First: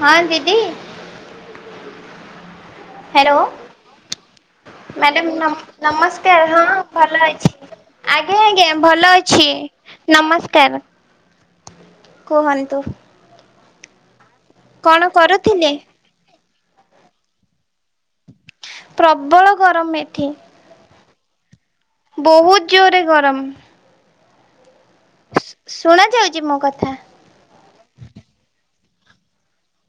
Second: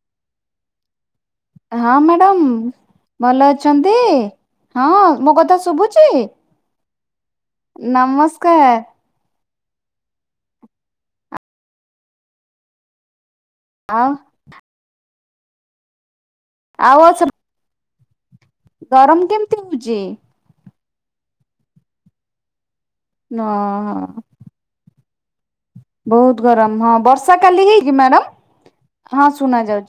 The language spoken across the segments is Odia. ହଁ ଦିଦି। ହଁ ମ୍ୟାଡ଼ାମ ହ୍ୟାଲୋ ଭଲ ଅଛନ୍ତି ହଁ ମ୍ୟାଡ଼ାମ ମୋ ନମ କଥା ଶୁଭୁଚି। ନମସ୍କାର ହଁ ଭଲ ଅଛି ଆଜ୍ଞା ଆଜ୍ଞା ଭଲ ଅଛି। ନମସ୍କାର କୁହନ୍ତୁ। ଆ। କଣ କରୁଥିଲେ? ଆଉ ଅ ପ୍ରବଳ କେମିତି ହଉଛି? ଗରମ ଏଠି। ବହୁତ ଜୋରେ ନା ହଁ। ଶୁଣା ଯାଉଛି ବହୁତ ମୋ ଗରମ କଥା? ହଁ ବର୍ଷା କାଲି ହେଇଚି ମ୍ୟାଡାମ ହଁ ଶୁନା ଯାଉଚି।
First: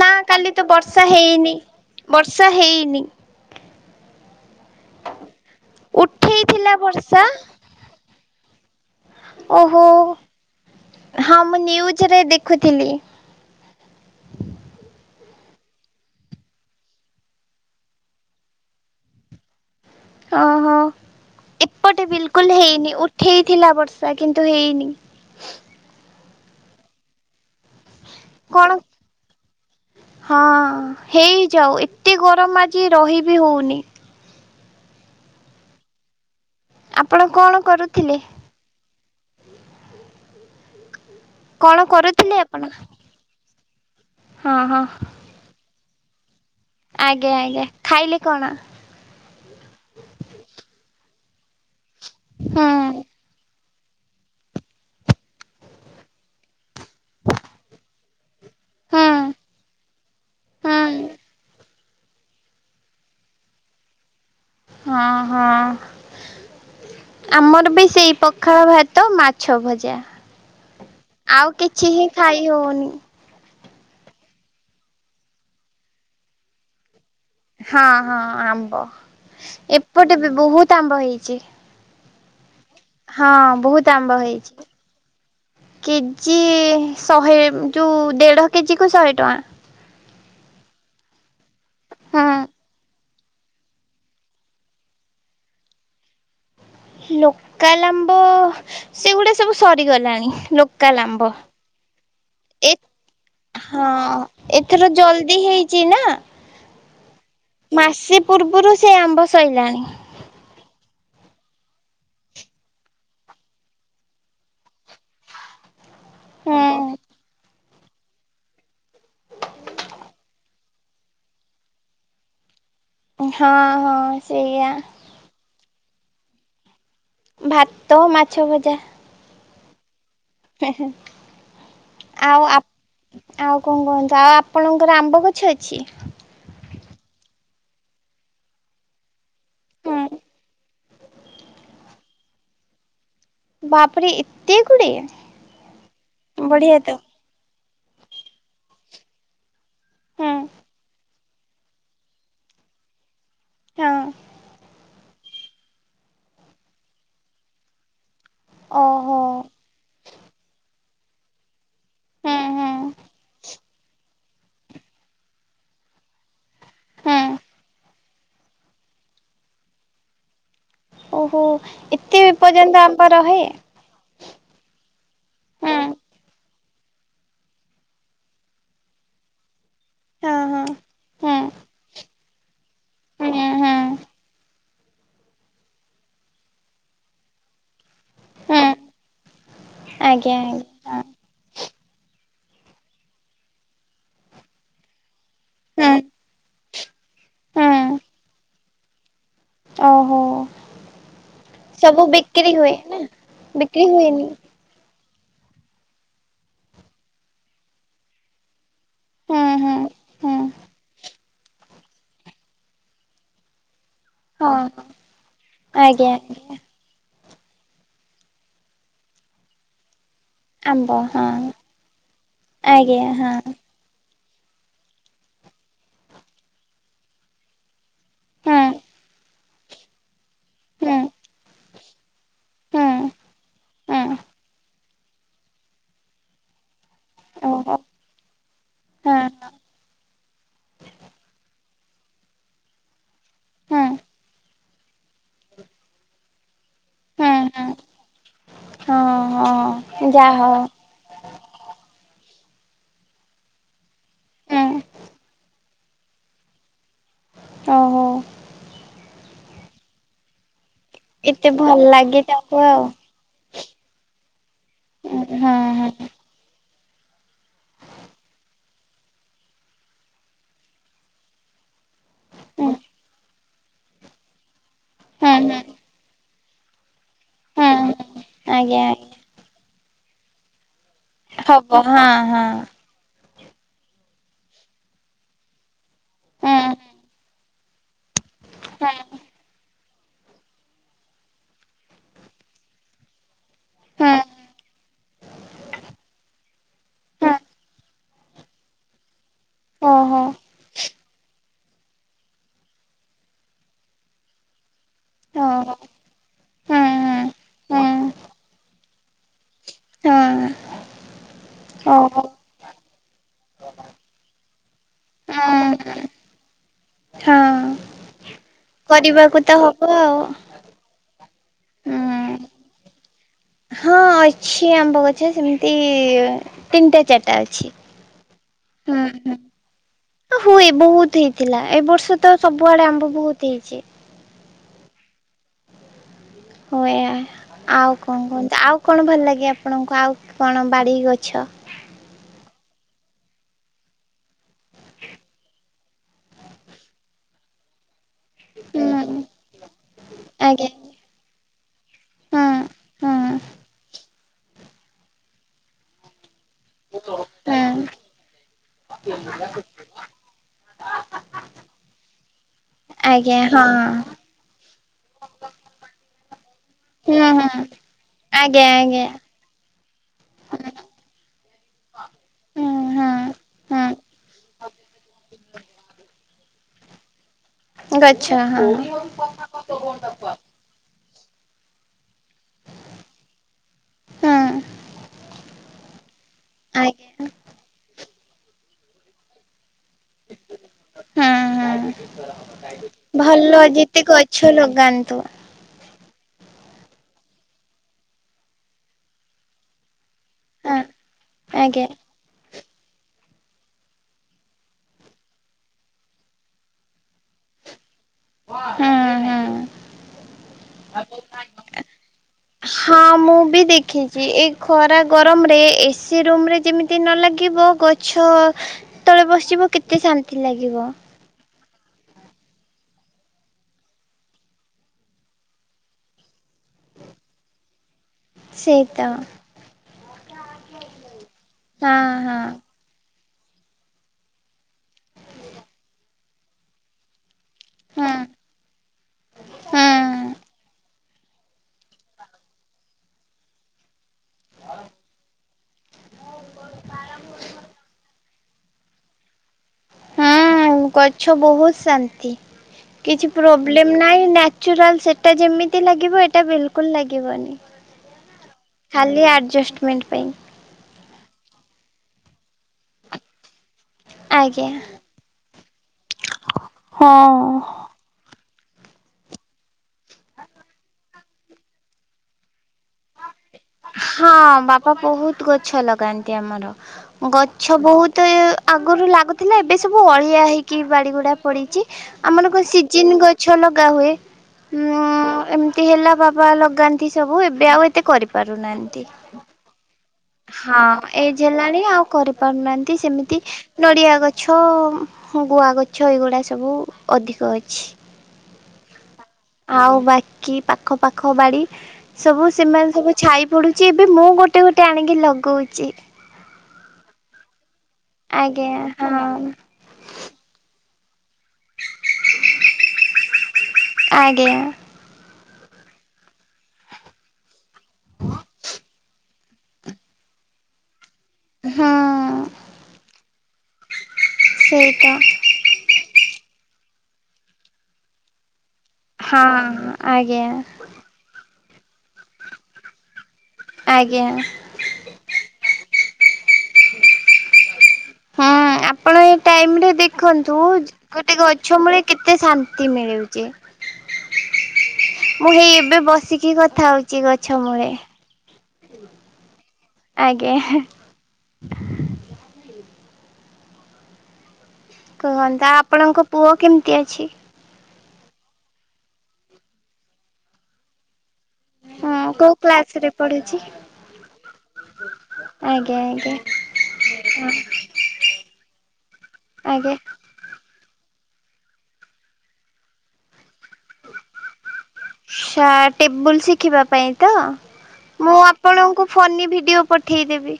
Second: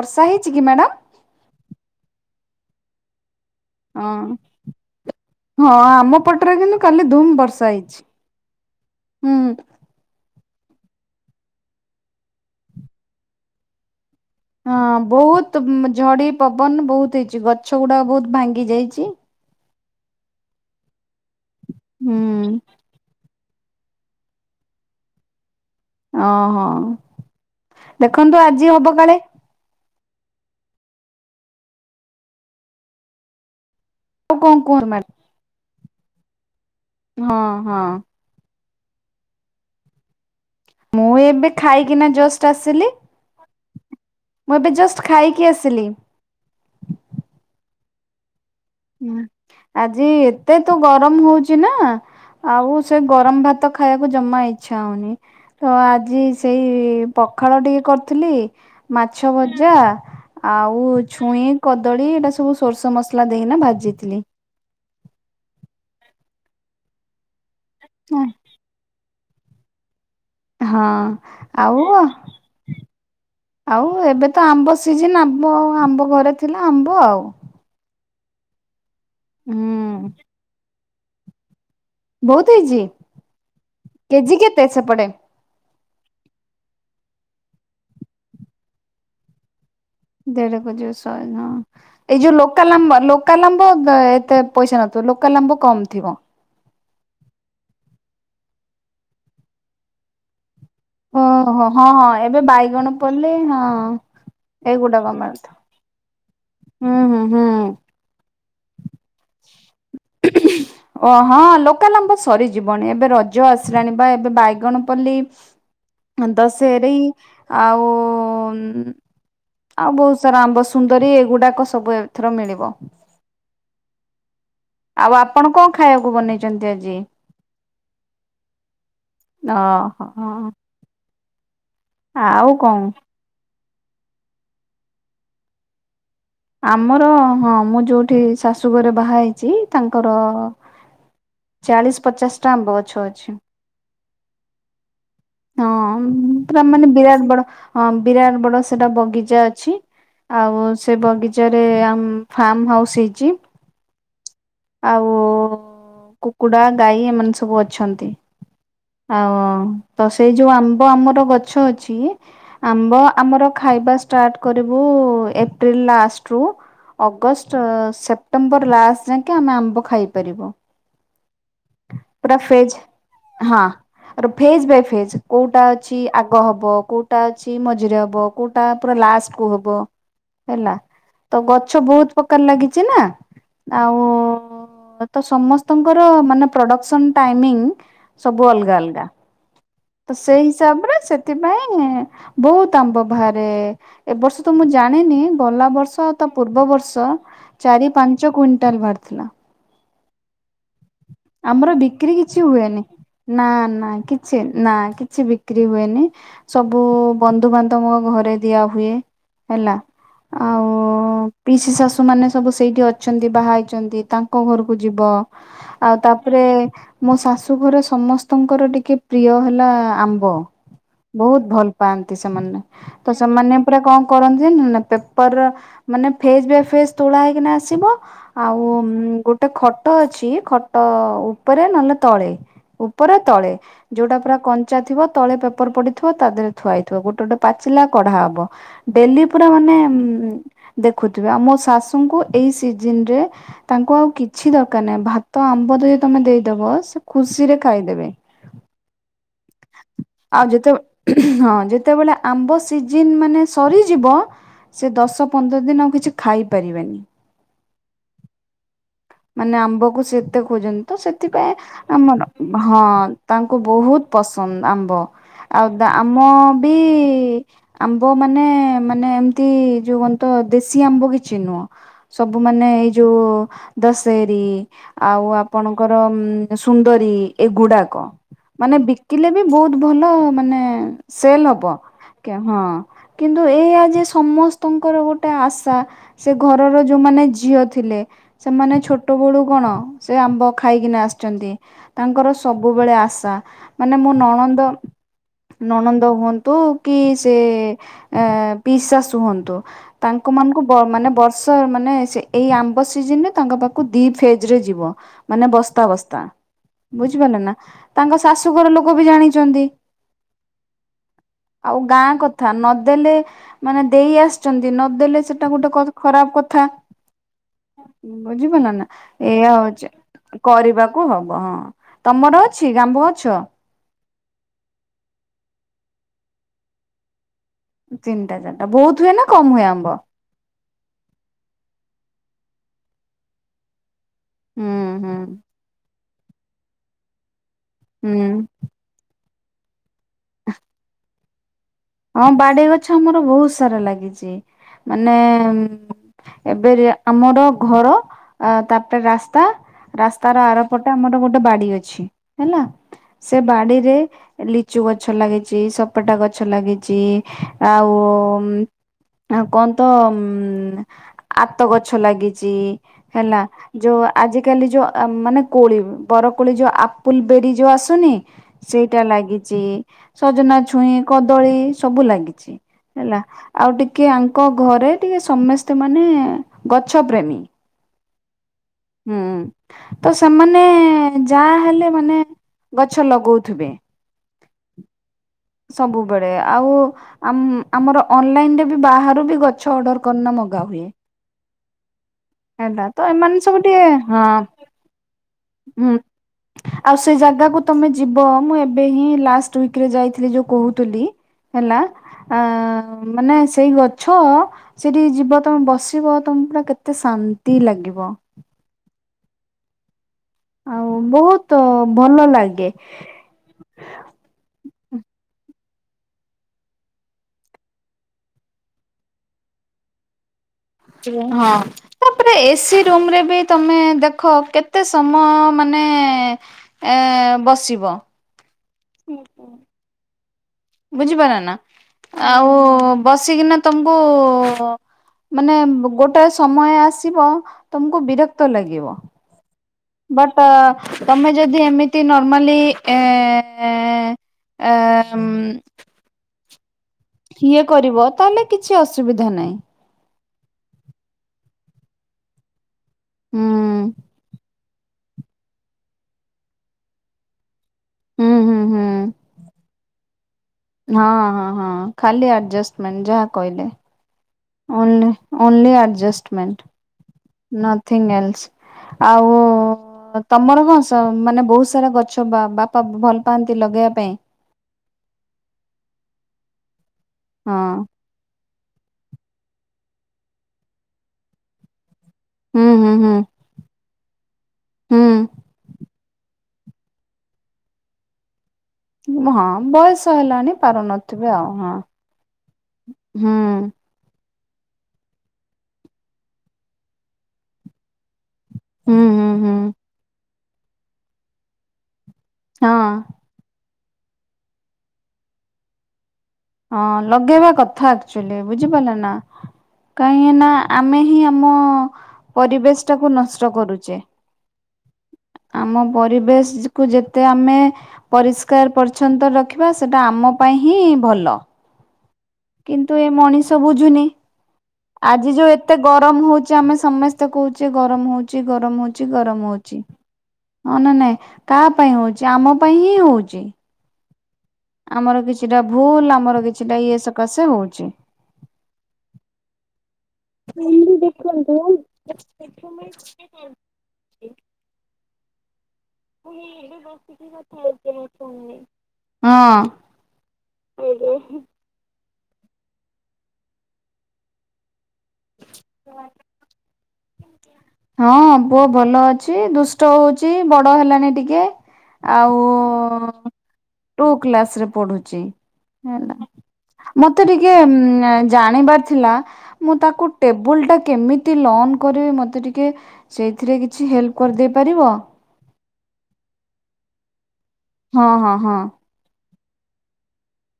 ନା କାଲି ତ ବର୍ଷା ହେଇନି ବର୍ଷା ହେଇନି। ହଁ ହଁ ଆମ ପଟରେ ଉଠେଇଥିଲା କିନ୍ତୁ କାଲି ବର୍ଷା ଧୁମ୍ ବର୍ଷା ହେଇଛି। ହୁଁ ଓହୋ ହଁ ମୁଁ ନ୍ୟୁଜରେ ଦେଖୁଥିଲି। ହଁ ବହୁତ ଝଡି ପବନ ବହୁତ ହେଇଛି ଗଛ ଗୁଡାକ ବହୁତ ଭାଙ୍ଗି ଯାଇଛି। ଓହୋ ଏପଟେ ହୁଁ ବିଲକୁଲ ହେଇନି ଉଠେଇଥିଲା ବର୍ଷା କିନ୍ତୁ ହେଇନି। ଓହୋ ଦେଖନ୍ତୁ ଆଜି କଣ ହବ କାଳେ ହଁ ହେଇଯାଉ ଏତେ ଗରମ ଆଜି ରହିିବି ହେଉନି। ଆଉ କଣ କୁହନ୍ତୁ ମା ଆପଣ ମ୍ୟାଡାମ ହଁ କଣ ହଁ। କରୁଥିଲେ? ମୁଁ ଏବେ କଣ ଖାଇକିନା କରୁଥିଲେ ଜଷ୍ଟ ଆପଣ? ଆସିଲି। ମୁଁ ହଁ ଏବେ ହଁ ଜଷ୍ଟ ଖାଇକି ଆସିଲି। ଆଜ୍ଞା ଆଜ୍ଞା ଖାଇଲେ କଣ? ହୁଁ ଆଜି ଏତେ ତୁ ଗରମ ହଉଚ ନା ହୁଁ ଆଉ ସେ ଗରମ ଭାତ ଖାଇବାକୁ ଜମା ଇଚ୍ଛା ହଉନି। ତ ଆଜି ସେଇ ପଖାଳ ଟିକେ କରିଥିଲି ହୁଁ ମାଛ ଭଜା ହୁଁ ଆଉ ଛୁଇଁ କଦଳୀ ଏଇଟା ସବୁ ସୋରିଷ ମସଲା ଦେଇକିନା ଭାଜିଥିଲି। ହଁ ହଁ ଆମର ବି ସେଇ ହଁ ପଖାଳ ଭାତ ମା ଛଅ ଭଜା ଆଉ କିଛି ହିଁ ଖାଇ ହଉନି। ଆଉ ଏବେ ତ ଆମ୍ବ ସିଜିନ୍ ଆମ୍ବ ଆମ୍ବ ଘରେ ଥିଲା ଆମ୍ବ ଆଉ। ହଁ ହଁ ଆମ୍ବ ହୁଁ ଏପଟେ ବି ବହୁତ ଆମ୍ବ ହେଇଛି। ବହୁତ ହେଇଛି। ହଁ ବହୁତ ଆମ୍ବ କେଜି କେତେ ହେଇଛି। ସେପଟେ? କେଜି ଶହେ ଯୋଉ ଦେଢ କେଜି କୁ ଶହେ ଟଙ୍କା। ଦେଢ କେଜିକୁ ସହେ ହଁ ଏଇ ଯୋଉ ହଁ ଲୋକାଲ ଆମ୍ବ ଲୋ କାଲ ଆମ୍ବ ଦେ ଏତେ ପଇସା ନଥିବ ଲୋକାଲ ଆମ୍ବ କମ ଥିବ। ଲୋକାଲ ଆମ୍ବ ସେଗୁଡା ସବୁ ସରିଗଲାଣି ଲୋ କାଲ ଆମ୍ବ ଓହୋ ହଁ ହଁ ଏବେ ଏ ବାଇଗଣ ପଲ୍ଲି ହଁ ଏଥର ଏଇଗୁଡାକ ଜଲଦି ମିଳୁଥିବ। ହେଇ ଚିନା ହୁଁ ହୁଁ ହୁଁ। ମାସେ ପୂର୍ବରୁ ସେ ଆମ୍ବ ସଇଲାଣି। [inaudible] ଓ ହଁ ଲୋକାଲ ଆମ୍ବ ସରିଯିବଣୀ ଏବେ ରଜ ଆସିଲାଣି ବା ଏବେ ବାଇଗଣ ପଲ୍ଲୀ [inaudible] ହଁ ଦସେରି ହୁଁ। ଆଉ ଆଉ ବହୁତ ସାରା ଆମ୍ବ ସୁନ୍ଦରୀ ଏଗୁଡ଼ାକ ସବୁ ଏଥର ମିଳିବ। ହଁ ହଁ ସେଇଆ। ଆଉ ଆପଣ କଂ ଖାଇବାକୁ ବନେଇଛନ୍ତି ଆଜି। ଭାତ ମାଛ ଭଜା। ଓହୋ ହଁ। ଆଉ ଆ କଣ? ଆଉ କଂ କୁହନ୍ତୁ ଆଉ ଆପଣଙ୍କର ଆମ୍ବ ଗଛ ଅଛି। ଆମର ହଁ ମୁଁ ଯୋଉଠି ଶାଶୁଘରେ ବାହା ହେଇଛି ତାଙ୍କର ହୁଁ ଚାଳିଶି ପଚାଶ ଟା ଆମ୍ବ ଗଛ ଅଛି। ବାପରେ ଏତେ ଗୁଡ଼େ। ହଁ ପୁରା ମାନେ ବିରାଟ ବଡ ହଁ ବିରାଟ ବଡ ସେଟା ବଗିଚା ଅଛି। ହୁଁ ଆଉ ସେ ବଗିଚା ରେ ଆମ୍ ଫାର୍ମ ହାଉସ ହେଇଛି। [inaudible] ଆଉ କୁକୁଡ଼ା ଗାଈ ଏମାନେ ସବୁ ଅଛନ୍ତି। ଓହୋ। ଆଉ ତ ସେଇ ଯୋଉ ଆମ୍ବ ଆମର ଗଛ ଅଛି ହୁଁ ହୁଁ ଆମ୍ବ ଆମର ଖାଇବା ଷ୍ଟାର୍ଟ କରିବୁ ଏପ୍ରିଲ ଲାଷ୍ଟ ରୁ ହୁଁ ଅଗଷ୍ଟ ସେପ୍ଟେମ୍ବର ଲାଷ୍ଟ ଯାଙ୍କେ ଆମେ ଆମ୍ବ ଖାଇପାରିବୁ। ଓହୋ ଏତେ ପର୍ଯ୍ୟନ୍ତ ଆମ୍ବ ରହେ। ଆର ଫେଜ ବାଇ ଫେଜ କୋଉଟା ହୁଁ। ଅଛି ଆଗ ହବ କୋଉଟା ଅଛି ମଝିରେ ହବ। କୋଉଟା ପୁରା ଲାଷ୍ଟ କୁ ହବ। ହଁ ହଁ। ହେଲା ତ ହଁ ଗଛ ବହୁତ ପ୍ରକାର ଲାଗିଛି ନା ହଁ ହଁ ଆଉ ସ ତ ସମସ୍ତଙ୍କର ମାନେ ପ୍ରଡକ୍ସନ ଟାଇମିଂ ସବୁ ହଁ ଅଲଗା ଅଲଗା। ତ ଆଜ୍ଞା ସେଇ ହିସାବରେ ଆଜ୍ଞା ସେ ଥିପାଇଁ ବହୁତ ଆମ୍ବ ବାହାରେ ଏ ବର୍ଷ ତ ମୁଁ ଜାଣିନି ଗଲା ହଁ ବର୍ଷ ଆଉ ତା ପୂର୍ବ ବର୍ଷ ହଁ ଚାରି ହଁ। ପାଞ୍ଚ କୁଇଣ୍ଟାଲ ବାହାରି ଥିଲା। ଓହୋ। ଆମର ବିକ୍ରି କିଛି ହୁଏନି ନା ନା କିଛିି ହୁଏନି। ନା କିଛି ବିକ୍ରି ହୁଏନି। ସବୁ ବନ୍ଧୁବାନ୍ଧବଙ୍କ ଘରେ ଦିଆ ହୁଏ ହୁଁ ହୁଁ। ହେଲା। ହୁଁ ଆଉ ପିଇସି ଶାଶୁ ମାନେ ସବୁ ସେଇଠି ଅଛନ୍ତି ବାହା ହେଇଛନ୍ତି ତାଙ୍କ ହଁ ଘରକୁ ଯିବ। ଆଜ୍ଞା ପରେ ଆଜ୍ଞା ମୋ ଶାଶୁ ଘରେ ସମସ୍ତଙ୍କର ଟିକେ ପ୍ରିୟ ହେଲା ଆମ୍ବ। ଆମ୍ବ ବହୁତ ହଁ ଭଲ ପାଆନ୍ତି ସେମାନେ। ଆଜ୍ଞା ତ ହଁ ସେମାନେ ପୁରା କଣ କରନ୍ତି ଜାଣିଛନ୍ତି ନା। ପେପର ମାନେ ଫେଜ ବାଇ ଫେଜ ତୋଳା ହେଇକିନା ଆସିବ ହଁ। ଆଉ ଗୋଟେ ଖଟ ଅଛି ଖଟ ହୁଁ ଉପରେ ନହେଲେ ତଳେ। ହୁଁ ହୁଁ ଉପରେ ତଳେ ଯୋଉଟା ପୁରା କଞ୍ଚା ଥିବ ତଳେ ପେପର ପଡିଥିବ ତା ଦେହରେ ଥୁଆହୋଇଥିବ ଗୋଟେ ଟ ଗୋଟେ ଓହୋ ପାଚିଲା କଢା ହବ। ହଁ ଡେଲି ପୁରା ମାନେ ଦେଖୁଥିବେ, ଆଉ ମୋ ଶାଶୁଙ୍କୁ ଏଇ ସିଜିନ ରେ ହଁ। ତାଙ୍କୁ ଆଉ କିଛି ଦରକାର ନାହିଁ ଭାତ୍ ତ ଆମ୍ବ ଯଦି ତମେ ଦେଇଦବ ସେ ହୁଁ ଖୁସିରେ ହୁଁ ଖାଇଦେବେ। ହଁ ହଁ। ଯା ଆଉ ହଉ ଯେତେବେ ହଁ ଯେତେବେଳେ ଆମ୍ବ ସିଜନ ମାନେ ସରିଯିବ ହୁଁ ସେ ଦଶ ପନ୍ଦର ଦିନ ଆଉ କିଛି ଖାଇପାରିବେନି। ଓହୋ। ମାନେ ଆମ୍ବକୁ ସେ ଏତେ ଖୋଜନ୍ତି ତ ଏତେ ସେଥିପାଇଁ ଭଲ ଲାଗେ ଆମର ତାଙ୍କୁ ହଁ ଆଉ ତାଙ୍କୁ ବହୁତ ପସନ୍ଦ ଆମ୍ବ ହଁ ଆଉ ହଁ। ଆମ ବି ଆମ୍ବ ମାନେ ମାନେ ଏମତି ଯୋଉ କଣ ତ ଦେଶୀ ଆମ୍ବ କିଛି ନୁହଁ। ସବୁ ମାନେ ହୁଁ ଏଇ ଯୋଉ ଦଶହେରୀ ଆଉ ହୁଁ ହୁଁ ଆପଣଙ୍କର ସୁନ୍ଦରୀ ଆଜ୍ଞା ଏଗୁଡାକ। ମାନେ ଆଜ୍ଞା। ବିକିଲେ ବି ବହୁତ ଭଲ ମାନେ ସେଲ ହବ ହଁ। କିନ୍ତୁ ଏଇଆ ଯେ ସମସ୍ତଙ୍କର ଗୋଟେ ଆଶା। ସେ ଘରର ଯୋଉମାନେ ଝିଅ ଥିଲେ ସେମାନେ ଛୋଟ ବେଳୁ କଣ ସେ ଆମ୍ବ ଖାଇକିନା ଆସିଛନ୍ତି ତାଙ୍କର ସବୁବେଳେ ଆଶା। ହୁଁ ମାନେ ହୁଁ ମୋ ହୁଁ ନଣନ୍ଦ ନଣନ୍ଦ ହୁଅନ୍ତୁ କି ସେ ହୁଁ ପିଇସି ଶାଶୁ ହୁଅନ୍ତୁ। ଓହୋ ତାଙ୍କ ମାନଙ୍କୁ ବ ମାନେ ବର୍ଷ ମାନେ ସି ଏଇ ଆମ୍ବ ସିଜନରେ ତାଙ୍କ ପାଖକୁ ଦି ଫେଜ ରେ ଯିବ ମାନେ ଓହୋ ବସ୍ତା ବସ୍ତା। ହୁଁ ବୁଝିପାରିଲେ ନା ହୁଁ ହୁଁ ତାଙ୍କ ଶାଶୁଘର ଲୋକ ବି ଜାଣିଛନ୍ତି। ହଁ। ଆଉ ଗାଁ ଓହୋ କଥା ଥା ନଦେଲେ ମାନେ ଦେଇ ଆସିଛନ୍ତି ନଦେଲେ ସେଟା ଗୋଟେ କ ହୁଁ ଖରାପ କଥା। ହଁ ବୁଝିପାରିଲେ ନା କରିବାକୁ ଏଇୟ ତ ହବ ହଉଛି ଆଉ କରିବା। କୁ ହବ ହଁ। ହୁଁ ତମର ଅଛି ଗାମ୍ବ ଗଛ? ହଁ ଅଛି ଆମ୍ବ ଗଛ ସେମିତି ତିନିଟା ଚାରିଟା ଅଛି। ତିନିଟା ଚାରିଟା ହୁଁ ବହୁତ ହୁଏ ନା ହୁଁ କମ ହୁଏ ଆମ୍ବ? ହୁଏ ବହୁତ ହେଇଥିଲା। ଏ ବର୍ଷ ତ ସବୁଆଡେ ଆମ୍ବ ବହୁତ ହେଇଛି। ହୁଁ ହୁଁ। ହୁଏ ଆଉ କଣ ହୁଁ କୁହନ୍ତି ଆଉ କଣ ଭଲ ଲାଗେ ଆପଣଙ୍କୁ ଆଉ କଣ ବାଡ଼ି ଗଛ? ହଁ ବାଡି ଗଛ ଆମର ବହୁତ ସାରା ଲାଗିଛି। ମାନେ ଏବେ ରୀଆ ଆମର ଘର ଅ ତାପରେ ହୁଁ ରାସ୍ତା ରାସ୍ତାର ଆଜ୍ଞା ଆରପଟେ ଆମର ଗୋଟେ ବାଡି ଅଛି। ଛି ହୁଁ ହେଲା ହୁଁ ସେ ବାଡିରେ ଲିଚୁ ଗଛ ଲାଗିଛି ସପଟା ଗଛ ଲାଗିଛି। ହୁଁ ଆଉ ଆ କ ତ ଉଁ ଆତ ଗଛ ଲାଗିଚି ହେଲା ଆଜ୍ଞା ହଁ ଯୋଉ ଆଜିକାଲି ଯୋଉ ମାନେ କୋଳି ବର କୋଳି ଯୋଉ ଆ ହୁଁ ଫୁଲବେରୀ ହୁଁ ଯୋଉ ଆସୁନି ଆଜ୍ଞା ସେଇଟା ଆଜ୍ଞା ଲାଗିଚି ସଜନା ଛୁଇଁ କଦଳୀ ସବୁ ଲାଗିଚି ହୁଁ ହଁ ହେଲା। ଆଉ ଟିକେ ହଁ ଆଙ୍କ ଘରେ ଟିକେ ସମସ୍ତେ ମାନେ ଗଛ ପ୍ରେମୀ। ଗଛ ହଁ। ହୁଁ ତସେମାନେ ଯାହା ହେଲେ ମାନେ ଗଛ ଲଗଉଥିବେ। ହଁ ସବୁବେଳେ ଆଉ ଆଜ୍ଞା ଆମ୍ ଆମର ଅନଲାଇନରେବି ବାହାରୁବି ଗଛ ଅର୍ଡ଼ର କରିନ ମଗା ହୁଏ। ହଁ ହଁ ହେଲା ତଏମାନେ ଭଲ ସବୁ ଟିକେ ଯେତେ ହଁ। ଗଛ ଲଗାନ୍ତୁ ହୁଁ ଆଉ ସେଇ ଜାଗାକୁ ତମେ ଯିବ ମୁଁ ଏବେହିଁ ଲାଷ୍ଟ ୱିକରେ ଯାଇଥି ଏଯୋଉ ହଁ କହୁଥିଲି ହେଲା ଆଜ୍ଞା ଆ ମାନେ ସେଇ ଗଛ ସେଠିକି ଯିବ ତମେ ବସିବ ତମକୁ ପୁରା କେତେ ଶାନ୍ତି ଲାଗିବ। ହୁଁ ହୁଁ ଆଉ ବହୁତ୍ ଭଲ ଲାଗେ। ମୁଁବି ଦେଖିଚି ଏଖରା ଗରମରେ ଏସି ରୁମ୍ରରେ ଯେମିତି ନଲାଗିବ ଗଛ ତଳେ ବସିବ କେତେ ଶାନ୍ତି ଲାଗିବ। ହଁ। ତାପରେ ଏସି ରୁମରେବି ତମେ ଦେଖ କେତେ ସମୟ ମାନେ ଏ ବସିବ। ସେଇତ। ବୁଝିପାରିଲନା ହଁ ଆଉ ହଁ ବସିକିନା ତମକୁ ମାନେ ଗୋଟେ ସମୟ ଆସିବ ତମକୁ ବିରକ୍ତ ଲାଗିବ। ହୁଁ। ବଟ୍ ତମେ ଯଦି ଏମିତି ନର୍ମାଲି ଏ ଏ ଆ ମ୍ [unintelligible] ସିଏ କରିବ ତାହେଲେ କିଛି ଅସୁବିଧା ନାହିଁ। ହୁଁ ଗଛ ବହୁତ୍ ଶାନ୍ତି କିଛି ହୁଁ ପ୍ରୋବ୍ଲେମ୍ ନାଇଁଚୁରାଲ ସେ ଟା ଯେମିତି ଲାଗିବ ଏଟା ବିଲିକୁଲ୍ ଲାଗିବନି। ହୁଁ ହୁଁ ହୁଁ ଖାଲି ଆଡଜଷ୍ଟମେଣ୍ଟ ପାଇଁ। ହଁ ହଁ ହଁ ଖାଲି ଆଡ଼ଜଷ୍ଟମେଣ୍ଟ ଯାହା କହିଲେ। ଆଜ୍ଞା। ଓନ୍ଲି ଓନ୍ଲି ଆଡଜଷ୍ଟମେଣ୍ଟ ହଁ। ନଥ୍ ଥ୍ଗିଲେନ୍ସ୍ ଆଉ ତମର କଣ ସ ମାନେ ବହୁତ୍ ସାରା ଗଛ ବା ବା ପା ଭଲ ପାଆନ୍ତି ଲଗେଇବା ପାଇଁ। ହଁ ବାପା ବହୁତ୍ ଗଛ ଲଗାନ୍ତି ଆମର ଗଛ ହଁ ବହୁତ୍ ଆଗରୁ ଲାଗୁଥିଲା ଏବେ ସବୁ ଅଳିଆ ହେଇକି ବାଡ଼ିଗୁଡ଼ା ପଡ଼ିଚି। ଆମର କଣ ହୁଁ ସିଜିନ୍ ହୁଁ ଗଛ ଲଗା ହୁଏ ଉଁ ହୁଁ ଏ ଏମିତି ହେଲା ବାବା ଲଗାନ୍ତି ସବୁ ଏବେ ଆଉ ଏତେ କରିପାରୁନାହାନ୍ତି। ହଁ ବୟସ ହେଲାଣି ହଁ ପାରୁନଥିବେ ଏଜ୍ ଆଉ ହଁ। ହେଲାଣି ଆଉ କରିପାରୁନାହାନ୍ତି ହୁଁ ସେମିତି ନଡ଼ିଆ ଗ ଛ ଗୁଆ ଗଛ ଏଗୁଡ଼ା ସବୁ ଅଧିକ ଅଛି। ହୁଁ ହୁଁ ହୁଁ ଆଉ ବାକି ପାଖ ପାାଖ ବାଡ଼ି ସବୁ ହଁ। ସେମାନେ ସବୁ ଛାଇ ପଡ଼ୁଚି ଏବେ ମୁଁ ଗୋଟେ ଗୋଟେ ଆଣିକି ଲଗଉଚି। ହଁ ଲଗେଇବା କଥା ଆକ୍ଚୁଲି ଆଜ୍ଞା ବୁଝିପାରିଲେନା। ହଁ କାହିଁକି ନା ଆମେ ହିଁ ଆମ ପରିବେଶ ଟାକୁ ନଷ୍ଟ କରୁଛେ। ଆଜ୍ଞା। ଆମ ପରିବେଶ କୁ ଯେତେ ଆମେ ପରିଷ୍କାର ପରିଚ୍ଛନ୍ନ ତ ରଖିବା ସେଟା ଆମ ପାଇଁ ହିଁ ଭଲ। ହୁଁ। କିନ୍ତୁ ଏ ମଣିଷ ବୁଝୁନି ସେଇଟା। ଆଜି ଯୋଉ ଏତ୍ ଏତେ ଗରମ ହଉଚି ଆମେ ସମେସ୍ତେ କହୁଚେ ଗରମ ହଉଚ ଗରମ ହଉ ଚି ଗରମ ହଉଚି ହଁ ଆଜ୍ଞା ହଁ ନା ନାଇଁ କାହା ପାଇଁ ହଉଚି ଆମ ପାଇଁ ହିଁ ହଉଚି। ଆଜ୍ଞା। ଆମର କିଛିଟା ଭୁଲ୍ ଆମର କିଛିଟା ଇଏ ସକାଶେ ହଉଚି। ହଁ। ଆପଣ ଏ ଟାଇମ୍ ରେ ଦେଖନ୍ତୁ ଗୋଟେ ଗଛ ମୂଳେ କେତେ ଶାନ୍ତି ମିଳୁଚି। ମୁଁ ହେଇ ଏବେ ମୁଁ ହେଇ ବସିକି ଏଡେ କଥା ହଉଛି ବସିଚି ଗଛ ମୂଳେ। [inaudible] ଆଜ୍ଞା ହଁ। କୁହନ୍ତୁ ଆପଣଙ୍କ ପୁଅ କେମିତି ଅଛି? ହଁ ପୁଅ ଭଲ ଅଛି ଦୁଷ୍ଟ ହଉଛି ବଡ ହେଲଣିି ଟିକେ। ହଁ ଆଉ କୋଉ କ୍ଲାସ ରେ ପଢୁଛି? ଟୁ କ୍ଲାସ୍ ରେ ପଢୁଚି। ଆଜ୍ଞା ଆଜ୍ଞା ମତେ ଟିକେ ଉଁ ଜାଣିବାର ଥିଲା ମୁଁ ଆଜ୍ଞା। ତାକ୍ ଟେବୁଲ୍ ଟା କେମିତି ଲନ୍ କରିବି ମତେ ଟିକେ ସେଇଥିରେ କିଛି ହେଲ୍ପ୍ କରିଦେଇ ପାରିବ? ଆଛା ଟେବୁଲ୍ ଶିଖିବା ପାଇଁ ତ ହଁ ମୁଁ ହଁ ହଁ ଆପଣଙ୍କୁ। ଫନି ଭିଡିଓ ପଠେଇଦେବି।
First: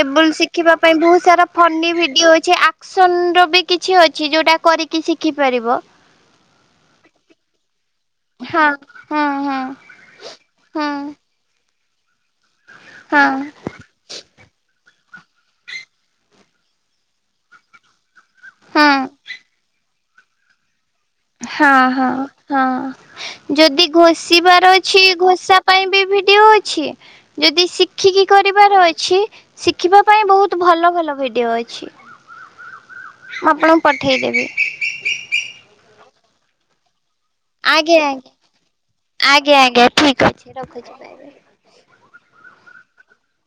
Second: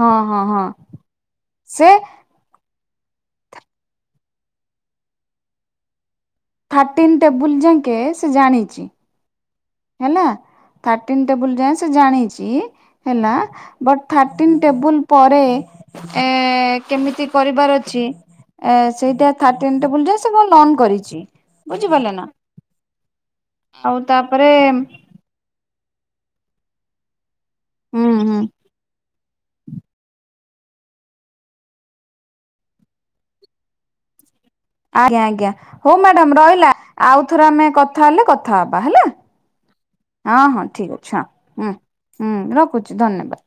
ହଁ ହଁ ହଁ। ଶିଖିବା ପାଇଁ ବହୁ ସାରା ସେ ଫନି ଭିଡିଓ ଅଛି ଆକ୍ ସୁନ୍ ର ବି କିଛି ଅଛି ଯୋଉଟା କରିକି ଶିଖି ପାରିବ। ଥାଟିନ ଟେବୁଲ୍ ଜାଙ୍କେ ସି ହଁ ହଁ ହଁ। ହେଲା ଥାଟିନ୍ ହଁ ଟେବୁଲ୍ ଯାଏ ସେ ଜାଣିଛି ହେଲା। ହଁ ବଟ୍ ଥାର୍ଟିନ୍ ଟେବୁଲ୍ ପରେ ଏଁ କେମିତି କରିବାର ଅଛି। ଏ ହଁ। ସେଇଟା ଥାର୍ଟିନ୍ ଟେବୁଲା ଯାଏ ସେ ପୁରା ଲନ୍ କରିଚି। ହଁ ହଁ ହଁ ଯଦି ଆଉ ତାପରେ ଘୋଷିବାର ଅଛି। ଘୋଷା ପାଇଁ ବି ଭିଡିଓ ଅଛି ଯଦି ହୁଁ ଶିଖିକି ହୁଁ କରିବାର ଅଛି। ଶିଖିବା ପାଇଁ ବହୁତ୍ ଭଲ ଭଲ ଭିଡ଼ିଓ ଅଛି। ମୁଁ ଆପଣଙ୍କୁ ପଠେଇଦେବି। ଆଜ୍ଞା ଆଜ୍ଞା ହଉ ମାଡମ୍ ରହିଲା ଆଉ ଥରେ ଆମେ ଆଜ୍ଞା କଥା ହେଲେ କଥା ହବା ହେଲା। ଆଜ୍ଞା ଆଜ୍ଞା ଆଜ୍ଞା ଠିକ ଅଛି ହଁ ହଁ ରଖୁଛି ଠିକ ବାଏ ଅଛି ହଁ ବାଏ। ହୁଁ ହୁଁ ରଖୁଛି ଧନ୍ୟବାଦ୍।